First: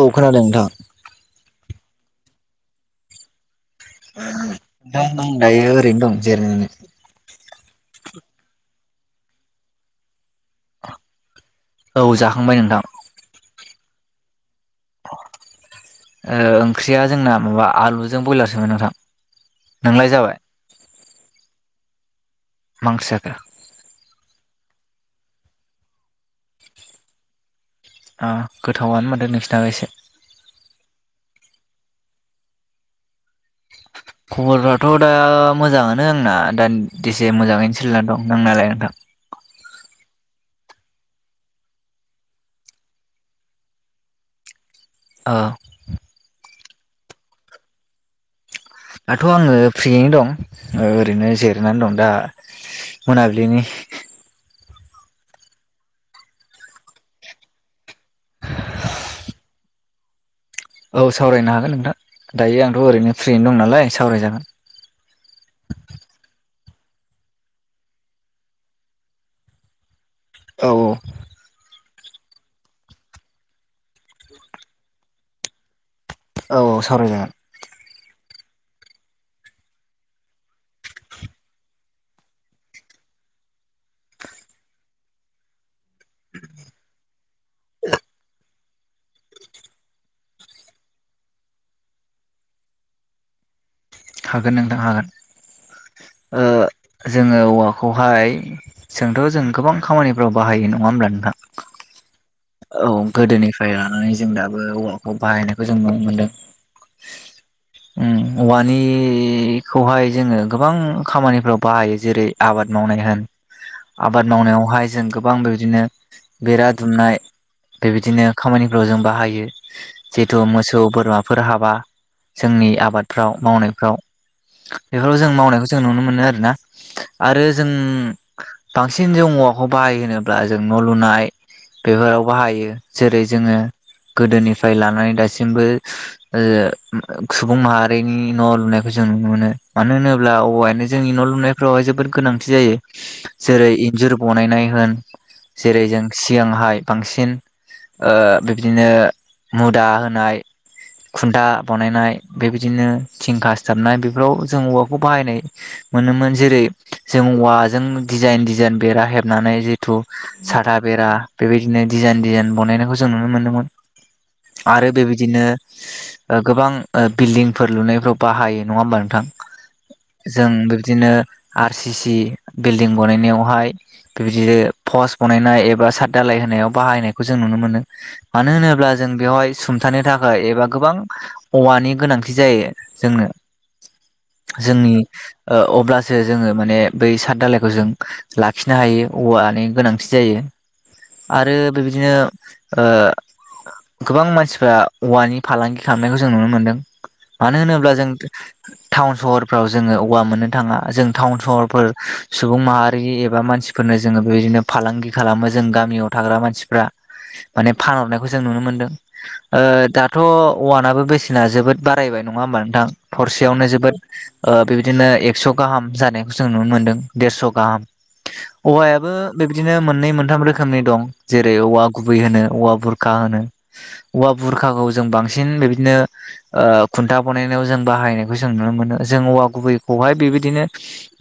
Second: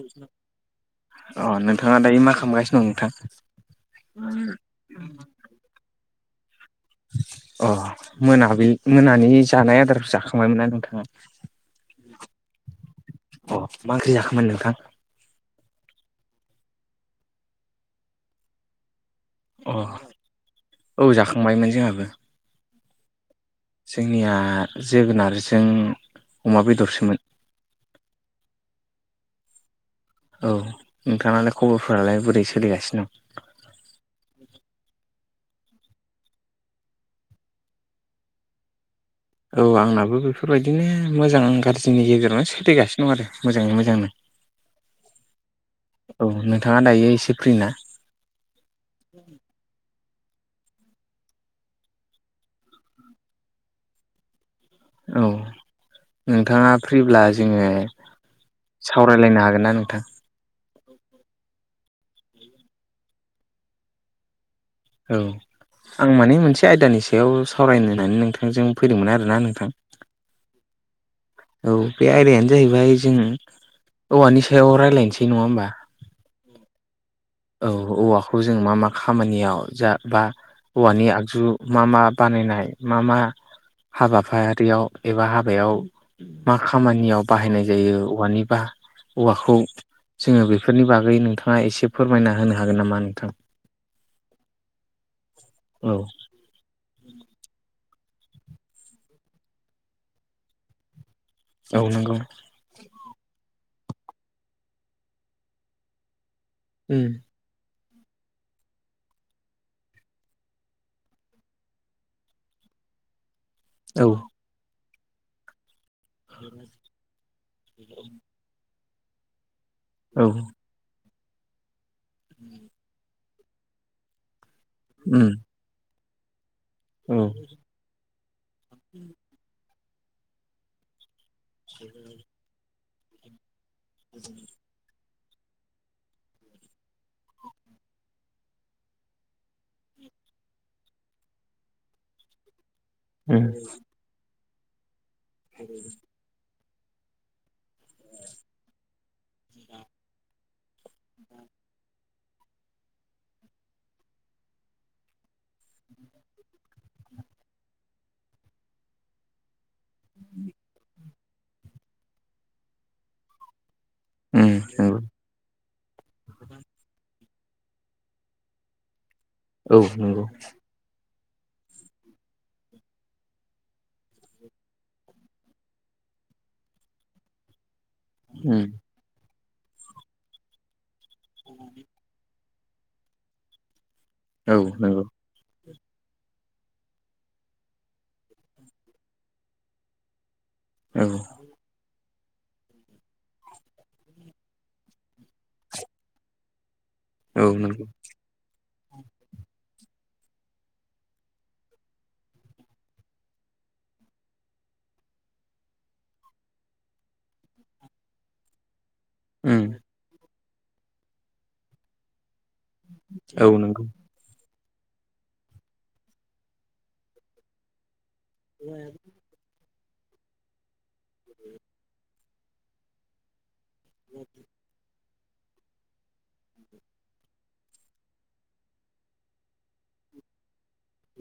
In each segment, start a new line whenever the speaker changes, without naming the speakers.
औ खोनादों
अ नोंथाङा दायो मा खालामगासिनो दं नोंथां?
दायो‌ ओरैनो दं जिरायनानै
अ मोनाबिलि मोनानि जानाय आदारफोर जाखो खांबायमोना नोंथाङा
औ जाखांबाय नोंथां
अ मा ओंख्रि जाखोमोन नोंथां?
ओंख्रिया जोंना माबा आलुजों ब्रयलारसोमोन नोंथां
अ
नोंलाय जाबाय
औ जाखांबायमोन जोंहाबो
मा ओंख्रि जाखो
जोंनिया जोगोनारजों अमा बेदरसोमोन
ओ गोथावनो माथो नोंसिनालाय एसे
औ नोंथाङालाय खबरफोरालाय बोरै सोलिगासिनो?
खबरफ्राथ' दा मोजाङानो आंना दा दसे मोजाङैनो सोलिनानै दं नोंथां नोंनालाय नोंथां?
औ आंनाबो बेफोरबायदिनो मोजां गाज्रिनि गेजेरावनो सोलिगासिनो दं आरो मोजाङै मोजांनो [inaudible]
ओ
औ नोंथाङा दायो एसे फ्रि ना?
दाथ' आङो फ्रियैनो दं ओ ओरैनो जिरनानै दं दा मोनाबलिनि
औ नोंथाङा फ्रिब्ला जोङो सावरायलायनो हागोन ना नोंथां?
औ सावरायनो हागोन नोंथां दायो आंथ' ओरैनो फ्रिनो दं नालाय सावरायजागोन
औ आं माने मोनसे आयदानि सायाव सावरायनो होननानै नोंथांजों फैदोंमोन आरोना नोंथां
औ औ
औ बे आयदायानो जाहैबाय जों औवानि सायाव रायज्लायनोसै नङा होमबा
औ औ सावरायजागोन
औ औवाखौ जों मा मा खामानियाव जा बा औवानि आगजु मा मा बानायनाय मा मा हाबाफारियाव एबा हाबायाव मा खामानियाव बाहायनाय जायो औवानि बा औवाखौ जोङो बेफोरनि बागै नोंथाङा एसे फोरमायना होनो हागोन नामा नोंथां?
हागोन नोंथां हागोन
औ
ओ जोंङो औवा खौहाय जोंथ' जों गोबां खामानिफ्राव बाहायो नङा होमब्ला नोंथां
औ नंगौ
औ गोदोनिफ्राय लानानै जों दाबो औवाखौ बाहायनायखौ जों नुनो मोनदों
उम
ओम औवानिखौहाय जोंङो गोबां खामानिफ्राव बाहायो जेरै आबाद मावनाय होन
औ
आबाद मावनायावहाय जों गोबां बेबदिनो बेरा दुमनाय बेबायदिनो खामानिफ्राव जों बाहायो
औ
जिहेथु मोसौ बोरमाफोर हाबा जोंनि आबादफ्राव मावनायफ्राव बेफोराव
उम
जों मावनायखौ जों नुनो मोनो आरोना
औ
आरो जों बांसिन जों औवाखौ बाहायो होनोब्ला जों न' लुनाय बेफोराव बाहायो जेरै जोंङो गोदोनिफ्राय लानानै दासिमबो ओ सुबुं माहारिनि न' लुनायखौ जों नुनो मोनो मानो होनोब्ला औबवायानो जोंनि न' लुनायखौ फोरावहाय जोबोद गोनांथि जायो
उम
जेरै इन्जुर बनायनाय होन जेरै जों सिगांहाय बांसिन बिबदिनो मुदा होनाय खुनथा बानायनाय बेबायदिनो थिं खासथाबनाय बेफोराव जों औवाखौ बाहायनाय मोनोमोन जेरै जों औवाजों डिजाइन डिजाइन बेरा हेबनानै जिथु साथा बेरा बेबायदि बिदिनो डिजाइन डिजाइन बनायनायखौ जों नुनो मोनदोंमोन
उम
आरो
नंगौ
बेबायदिनो ओ गोबां ओ बिल्डिंफोर लुनायफ्राव बाहायो नङा होमबा नोंथां?
औ नंगौ।
जों बिबदिनो आर सि सि बिल्डिं बनायनायावहाय बिबिदिनो फस्ट बनायनाय एबा साद दालाय हो नायाव बाहायनायखौ जों नुनो मोनो मानो
उम
होनोब्ला जों बेवहाय सुंथानो थाखाय एबा गोबां अवानि गोनांथि जायो जोंनो
औ
जोंनि
नंगौ
ओ अब्लासो जोंङो माने बै साद धालायखौ जों लाखिनो हायो औवानि गोनांथि जायो
औ
आरो बिबायदिनो ओ गोबां मानसिफ्रा औवानि फालांगि खालामनायखौ जों नुनो मोनदों
औ
मानो
नंगौ
होनोब्ला जों थाउन सहरफ्राव जोंङो औवा मोननो थाङा जों थाउन सहरफोर सुबुं माहारि एबा मानसि फोरनो जोंङो बेबायदिनो फालांगि खालामो जों गामियाव थाग्रा मानसिफ्रा माने फानहरनायखौ जों नुनो मोनदों ओ
उम
दाथ' अवानाबो बेसेना जोबोद बारायबाय नङा होमबा नोंथां
औ
थरसेयावनो
नंगौ
जोबोद ओ बेबायदिनो एक्स' गाहाम जानायखौ जों नुनो मोनदों देरस' गाहाम औवायाबो बेबायदिनो मोननै मोनथाम रोखोमनि दं जेरै औवा गुब गुबै होनो, औवा बुरखा होनो औवा बुरखाखौ जों बांसिन बिबायदिनो ओ खुन्था बनायनायाव जों बाहायनायखौ जों नुनो मोनो जों औवा गुबैखौहाय बेबायदिनो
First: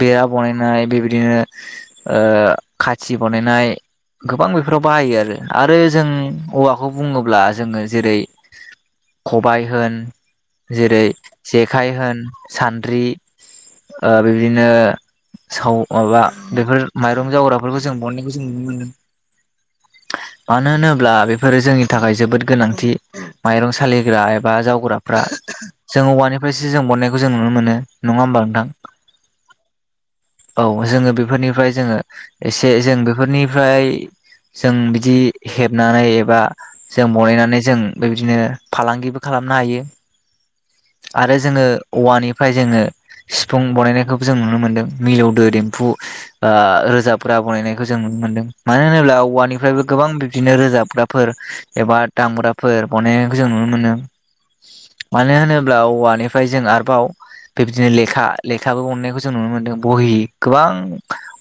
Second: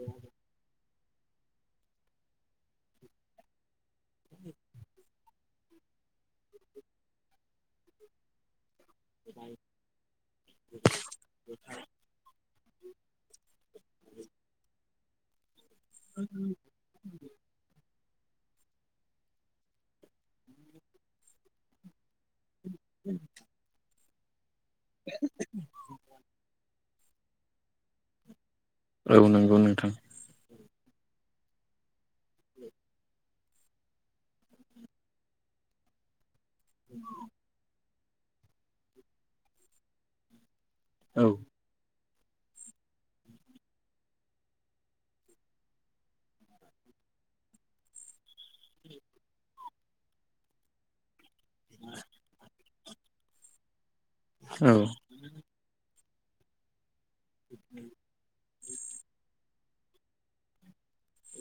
बेरा बनायनाय बेबायदिनो ओ खाथि बनायनाय गोबां बे फोराव बाहायो आरो, आरो जों औवाखौ बुंङोब्ला जोंङो जेरै ख'बाय होन जेरै जेखाइ होन सान्द्रि ओ बेबादिनो साव माबा बेफोर माइरं जावग्राफोरखो जों उवानिखौ जों नुनो मोनो मानो होनोब्ला बेफोरो जोंनि थाखाय जोबोद गोनांथि माइरं सालिग्रा एबा जाव ग्राफ्रा जों औवानिफायसो जों बनायनायखौ जों नुनो मोनो नङा होमबा नोंथां?
औ नोंगौ नोंथां
औ जोङो बेफोरनिफ्राय जोङो एसे जों बेफोरनिफ्राय जों बिदि हेबनानै एबा जों बनायनानै जों बेबायदिनो फालांगिबो खालामनो हायो
औ
आरो जोङो औवानिफ्राय जोङो सिफुं बनायनायखौबो जों नुनो मोनदों मिलौदो देमफु ओ रोजाबग्रा बनायनायखौ जों नुनो मोन्दों मानो होनोब्ला औवानि निफ्रायबो गोबां बिबदिनो रोजाबग्राफोर एबा दामग्राफोर बनायनायखौ जों नुनो मोनो
औ
मानो होनोब्ला औवानिफ्राय जों आरोबाव बिबदिनो लेखा लेखाबो बनायनायखौ जों नुनो मोनदों बहि गोबां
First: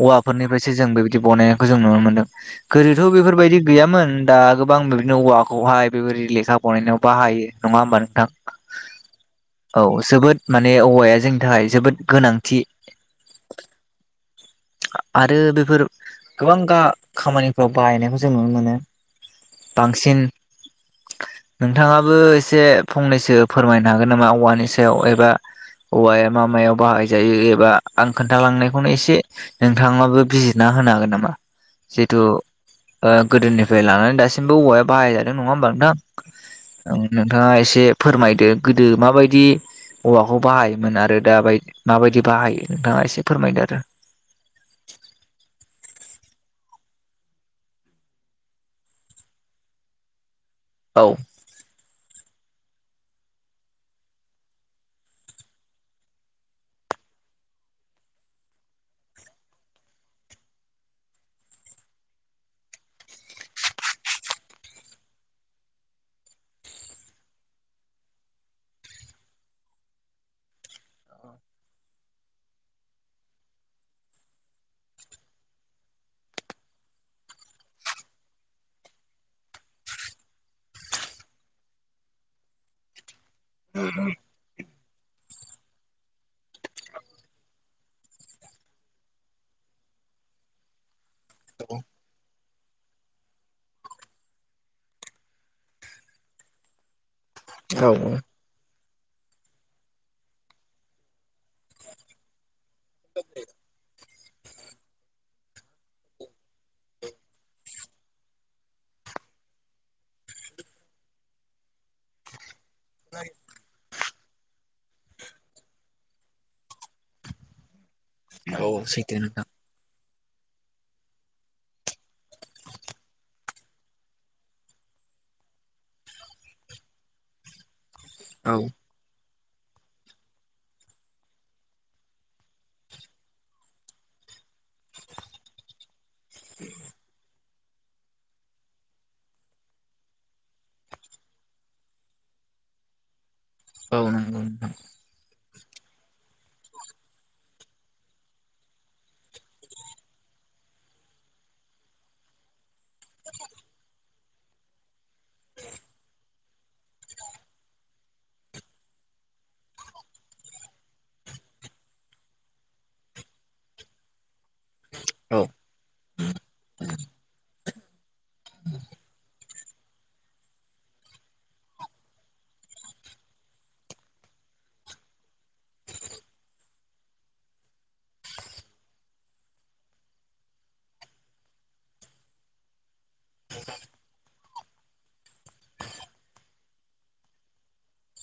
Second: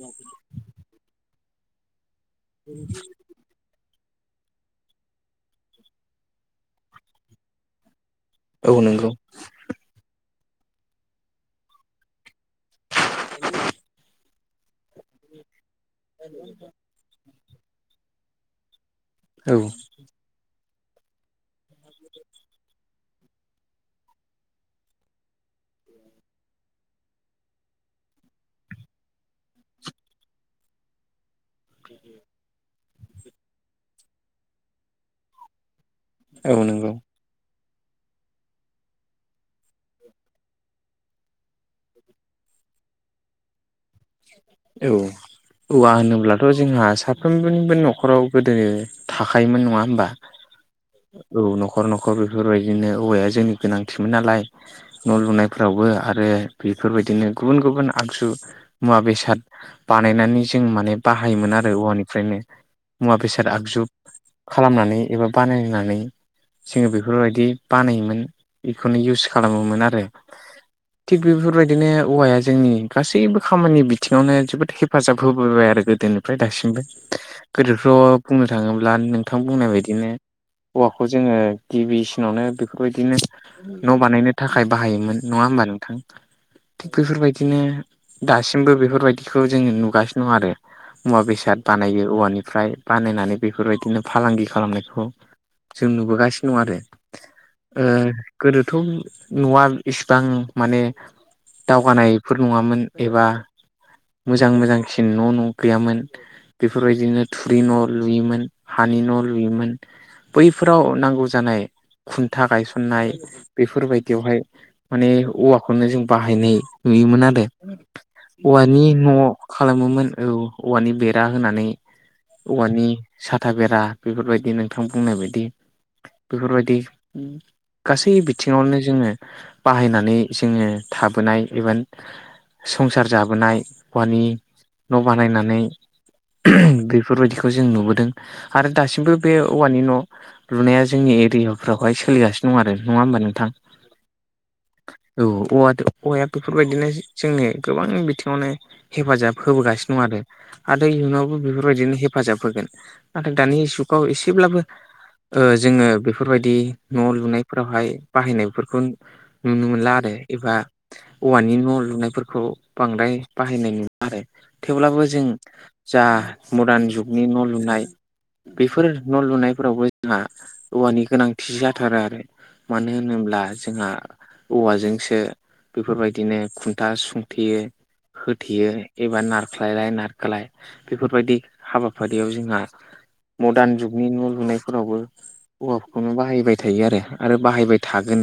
औवाफोरनिफ्रायसो जों बेबायदि बनायखौ जों नुनो मोनदों गोदोथ' बेफोर बायदि गैयामोन दा गोबां बेबादिनो औवाखौहाय बेबायदि लेखा बनायनायाव बाहायो नङा होमबा नोंथां?
औ नोंगौ
औ जोबोद माने औवाया जोंनि थाखाय जोबोद गोनांथि आरो बेफोर गोबां गा खामानिफ्राव बाहायनायखौ जों नुनो मोनो
औ
बांसिन नोंथाङाबो एसे फंनैसो फोरमायनो हागोन नामा औवानि सायाव एबा औवाया मा मायाव बाहायजायो एबा आं खोन्थालांनायखौनो एसे नोंथाङाबो बिजिरना होनो हागोन नामा? जिहेथु ओ गोदोनिफ्राय लानानै दासिमबो औवाया बाहायजादों नङा होमबा नोंथां?
औ नोंगौ
नोंथाङा एसे फोरमायदो गोदो माबायदि औवाखौ बाहायोमोन आरो दा बाय माबायदि बाहायो नोंथाङा एसे फोरमायदो आरो
औ। औवा होनोब्लाथ' जोंहा साफ्रोमबोनिबो न'खराव गोदो थाखायोमोन नङा होमबा। [inaudible]
औ।
औ न'खर न'खर बेफोरबायदिनो औवाया जोंनि गोनांथिमोन नालाय न' लुनायफोरावबो आरो बेफोरबादिनो गुबुन गुबुन आगजु मुवा बेसाद बानायनानै जों माने बाहायोमोन आरो औवानिफ्रायनो मुवा बेसाद आगजु खालामनानै एबा बानायनानै जोङो बेफोरबादि बानायोमोन बेखौनो इउस खालामोमोन आरो। थिग बेफोरबादिनो औवाया जोंनि गासैबो खामानि बिथिं यावनो जोबोद हेफाजाब होबोबाय आरो गोदोनिफ्राय दासिमबो। गोदोथ' बुंनो थाङोब्ला नोंथां बुंनाय बादिनो हौवाखौ जोङो गिबिसिनावनो बेफोरबादिनो न' बानायनो थाखाय बाहायोमोन नङा होनबा नोंथां थिग बेफोरबादिनो दासिमबो बेफोर बेफोरबायदिखौ जोङो नुगासिनो दं आरो मुवा बेसाद बानायो। औवानिफ्राय बानायनानै बेफोरबादिनो फालांगि खालामनायखौ जों नुबोगासिनो दं आरो।
औ
ओ गोदोथ' न'आ इसिबां माने दावगानायफोर नङामोन। एबा मोजां मोजांसिन न' न' गैयामोन। बेफोरबादिनो थुरि न' लुयोमोन हानि न' लुयोमोन बैफोराव नांगौ जानाय खुन्था गायसननाय बेफोरबादि बेवहाय माने औवाखौनो जों बाहायनाय नुयोमोन आरो
औ
औवानि
सैथो
न'आव
नोंथां
खालामोमोन औ औवानि बेरा होनानै। औवानि साथा बेरा बेफोरबायदि नोंथां बुंनाय बादि बेफोरबादि गासै
औ
बिथिङावनो जोङो बाहायनानै जोङो थाबोनाय एबा संसार जाबोनाय औवानि न' बानायनानै बेफोरबादिखौ बिखौ जों नुबोदों आरो दासिमबो बे औवानि न' लुनाया जोंनि एरियाफ्रावहाय सोलिगासिनो दं आरो नङा होमबा नोंथां।
औ नंगौ नोंथां।
औ औवा औवाया बेफोरबादिनो जोंनि गोबां बिथिङावनो हेफाजाब होबोगासिनो दं आरो। आरो इयुनावबो बेफोरबायदिनो हेफाजाब होगोन नाथाय दानि जुगाव एसेब्लाबो। जोङो बेफोरबादि न' लुनायफोरावहाय बाहायनायफोरखौ। नुनो मोनला आरो एबा औवानि न' लुनायफोरखौ बांद्राय बाहायनाय नु आरो थेवब्लाबो जों
औ
जा मडार्न जुगनि न' लुनाय बेफोर न' लुनाय सुनायफोरावबो जोंहा औवानि गोनांथि जाथारो आरो मानो होनोब्ला जोंहा। औवाजोंसो बेफोरबायदिनो खुन्था सुंथेयो। होथेयो एबा नारख्लायलाय नारखोलाय बेफोरबादि हाबाफारियाव जोंहा मडार्न जुगनि न' लुनायफोरावबो औवाखौनो बाहायबाय थायो आरो आरो बाहायबाय थागोन।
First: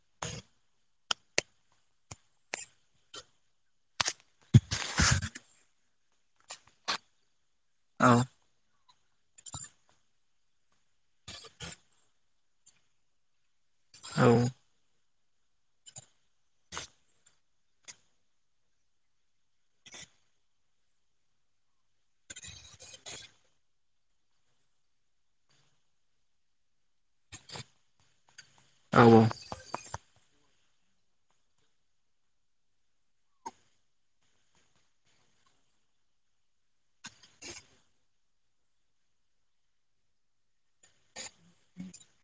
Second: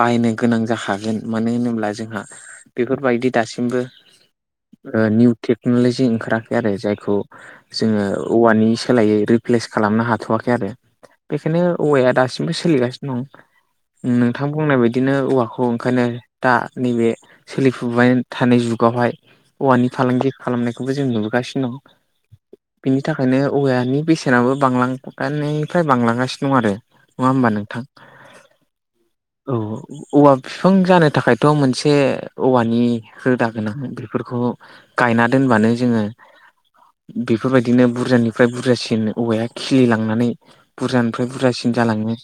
बाहायनो गोनां जाखागोन मानो होनोब्ला जोंहा बेफोरबायदि दासिमबो। ओ निउ टेक्नलजि ओंखाराखै आरो जायखौ जोङो
औ
औवानि सोलायै रिप्लेस खालामनो हाथवाखै आरो। बेखायनो औवाया दासिमबो सोलिगासिनो दं।
औ
नोंथां बुंनाय बायदिनो औवाखौ ओंखायनो दा नैबे सोलिफुबाय। थानाय जुगावहाय औवानि फालांगि खालामनायखौबो जों नुबोगासिनो दं। बिनि थाखायनो औवानि बेसेनाबो बांलांनायनिफ्राय बांलांगासिनो दं आरो। नङा होमबा नोंथां।
औ औ
औ औवा बिफां जानो थाखायथ मोनसे औवानि रोदा गोनां बेफोरखौ गायना दोनबानो जोङो बेफोरबायदिनो बुरजानिफ्राय बुरजासिन औवाया खिलिलांनानै बुरजानिफ्राय बुरजासिन जालाङो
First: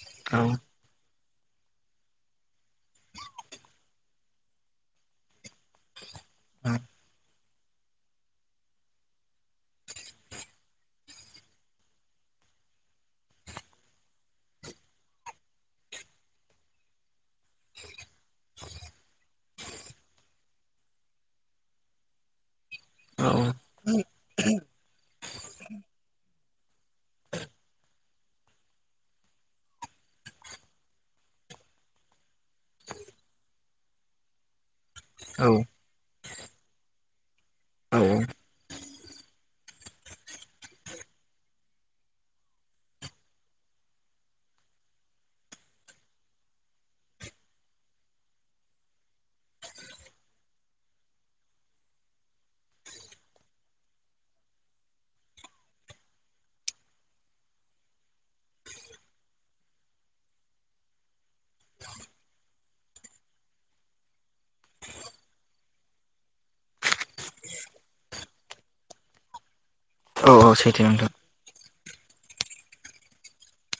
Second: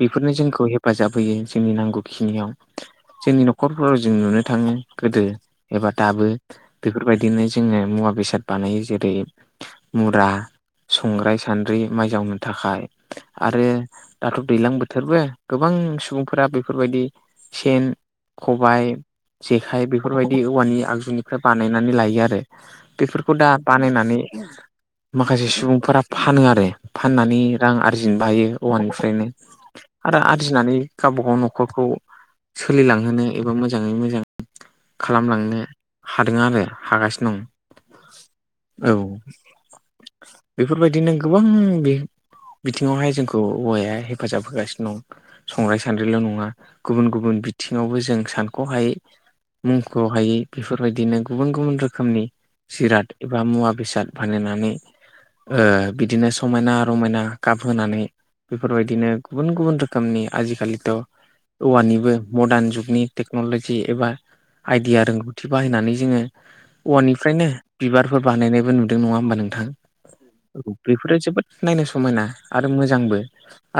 बेफोरनो
औ
जोंखौ हेफाजाब होयो जोंनि नांगौखिनियाव जोंनि न'खरफोराव जों नुनो थाङो गोदो एबा दाबो बेफोरबायदिनो जोङो मुवा बेसाद बानायो जेरै मुरा संग्राय सान्द्रि माइ जावनो थाखाय आरो दाथ दैज्लां बोथोरबो गोबां सुबुंफोरा बेफोरबायदि सेन खबाइ जेखाइ बेफोरबायदि औवानि आगजुनिफ्राय बानायनानै लायो आरो बेफोरखौ दा बानायनानै माखासे सुबुंफोरा फानो आरो फाननानै रां आरजिनोबो हायो औवानिफ्रायनो आरो आरजिनानै गावबा गाव न'खरखौ सोलिलांहोनो एबा मोजाङै मोजां
औ
खालामलांनो हादों आरो हागासिनो दं औ बेफोरबायदिनो गोबां बे बिथिङावहाय जोंखौ औवाया हेफाजाब होगासिनो दं संग्राय सान्द्रिल नङा गुबुन गुबुन बिथिङावबो जों सानखहायै मुंखौ हायै बेफोरबायदिनो गुबुन गुबुन रोखोमनि जिराद एबा मुवा बेसाद बानायनानै ओ बिदिनो समायना रमायना गाब होनानै बेफोरबायदिनो गुबुन गुबुन रोखोमनि आजिखालिथ औवानिबो मर्डार्न जुगनि टेक्नलजि जि एबा आइदिया रोंगौथि बाहायनानै जोङो औवानिफ्रायनो बिबारफोर बानायनायबो नुदों नङा होमबा नोंथां औ बेफोरो जोबोद नायनो समायना आरो मोजांबो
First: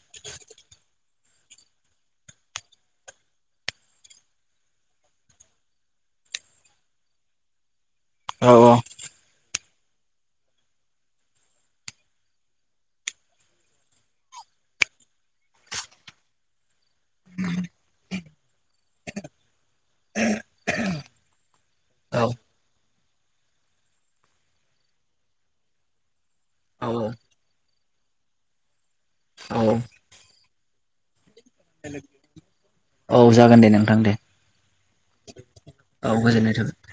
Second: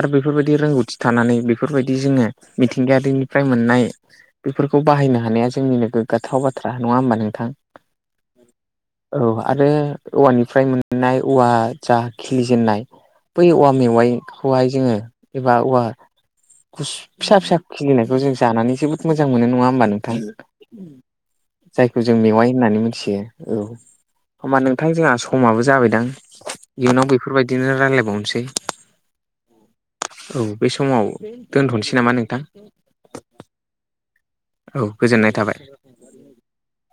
आरो बेफोरबायदि रोंगौथि थानानै बेफोरबायदि जोंङो मिथिंगायारिनिफ्राय मोननाय बेफोरखौ बाहायनो हानाया जोंनिनो ग्गोगाथाव बाथ्रा नंङा होमबा नोंथां
औ
औ आरो औवानिफ्राय मोननाय औवा जा खिलिजेनन्नाय बै औवा मेवाइखौहाय जोङो एबा औवा फिसा फिसा खिलिनायखौ जों जानानै जोबोद मोजां मोनो नङा होमबा नोंथां जायखौ जों
औ
मेवाइ होननानै मिथियो औ होमबा नोंथां जोंहा समाबो जाबायदां
औ
इयुनाव बेफोरबायदिनो रायलायबावनोसै
औ
औ बे समाव दोनथ'नोसै नामा नोंथां?
औ जागोन दे नोंथां दे
औ गोजोननाय थाबाय
औ गोजोननाय थाबाय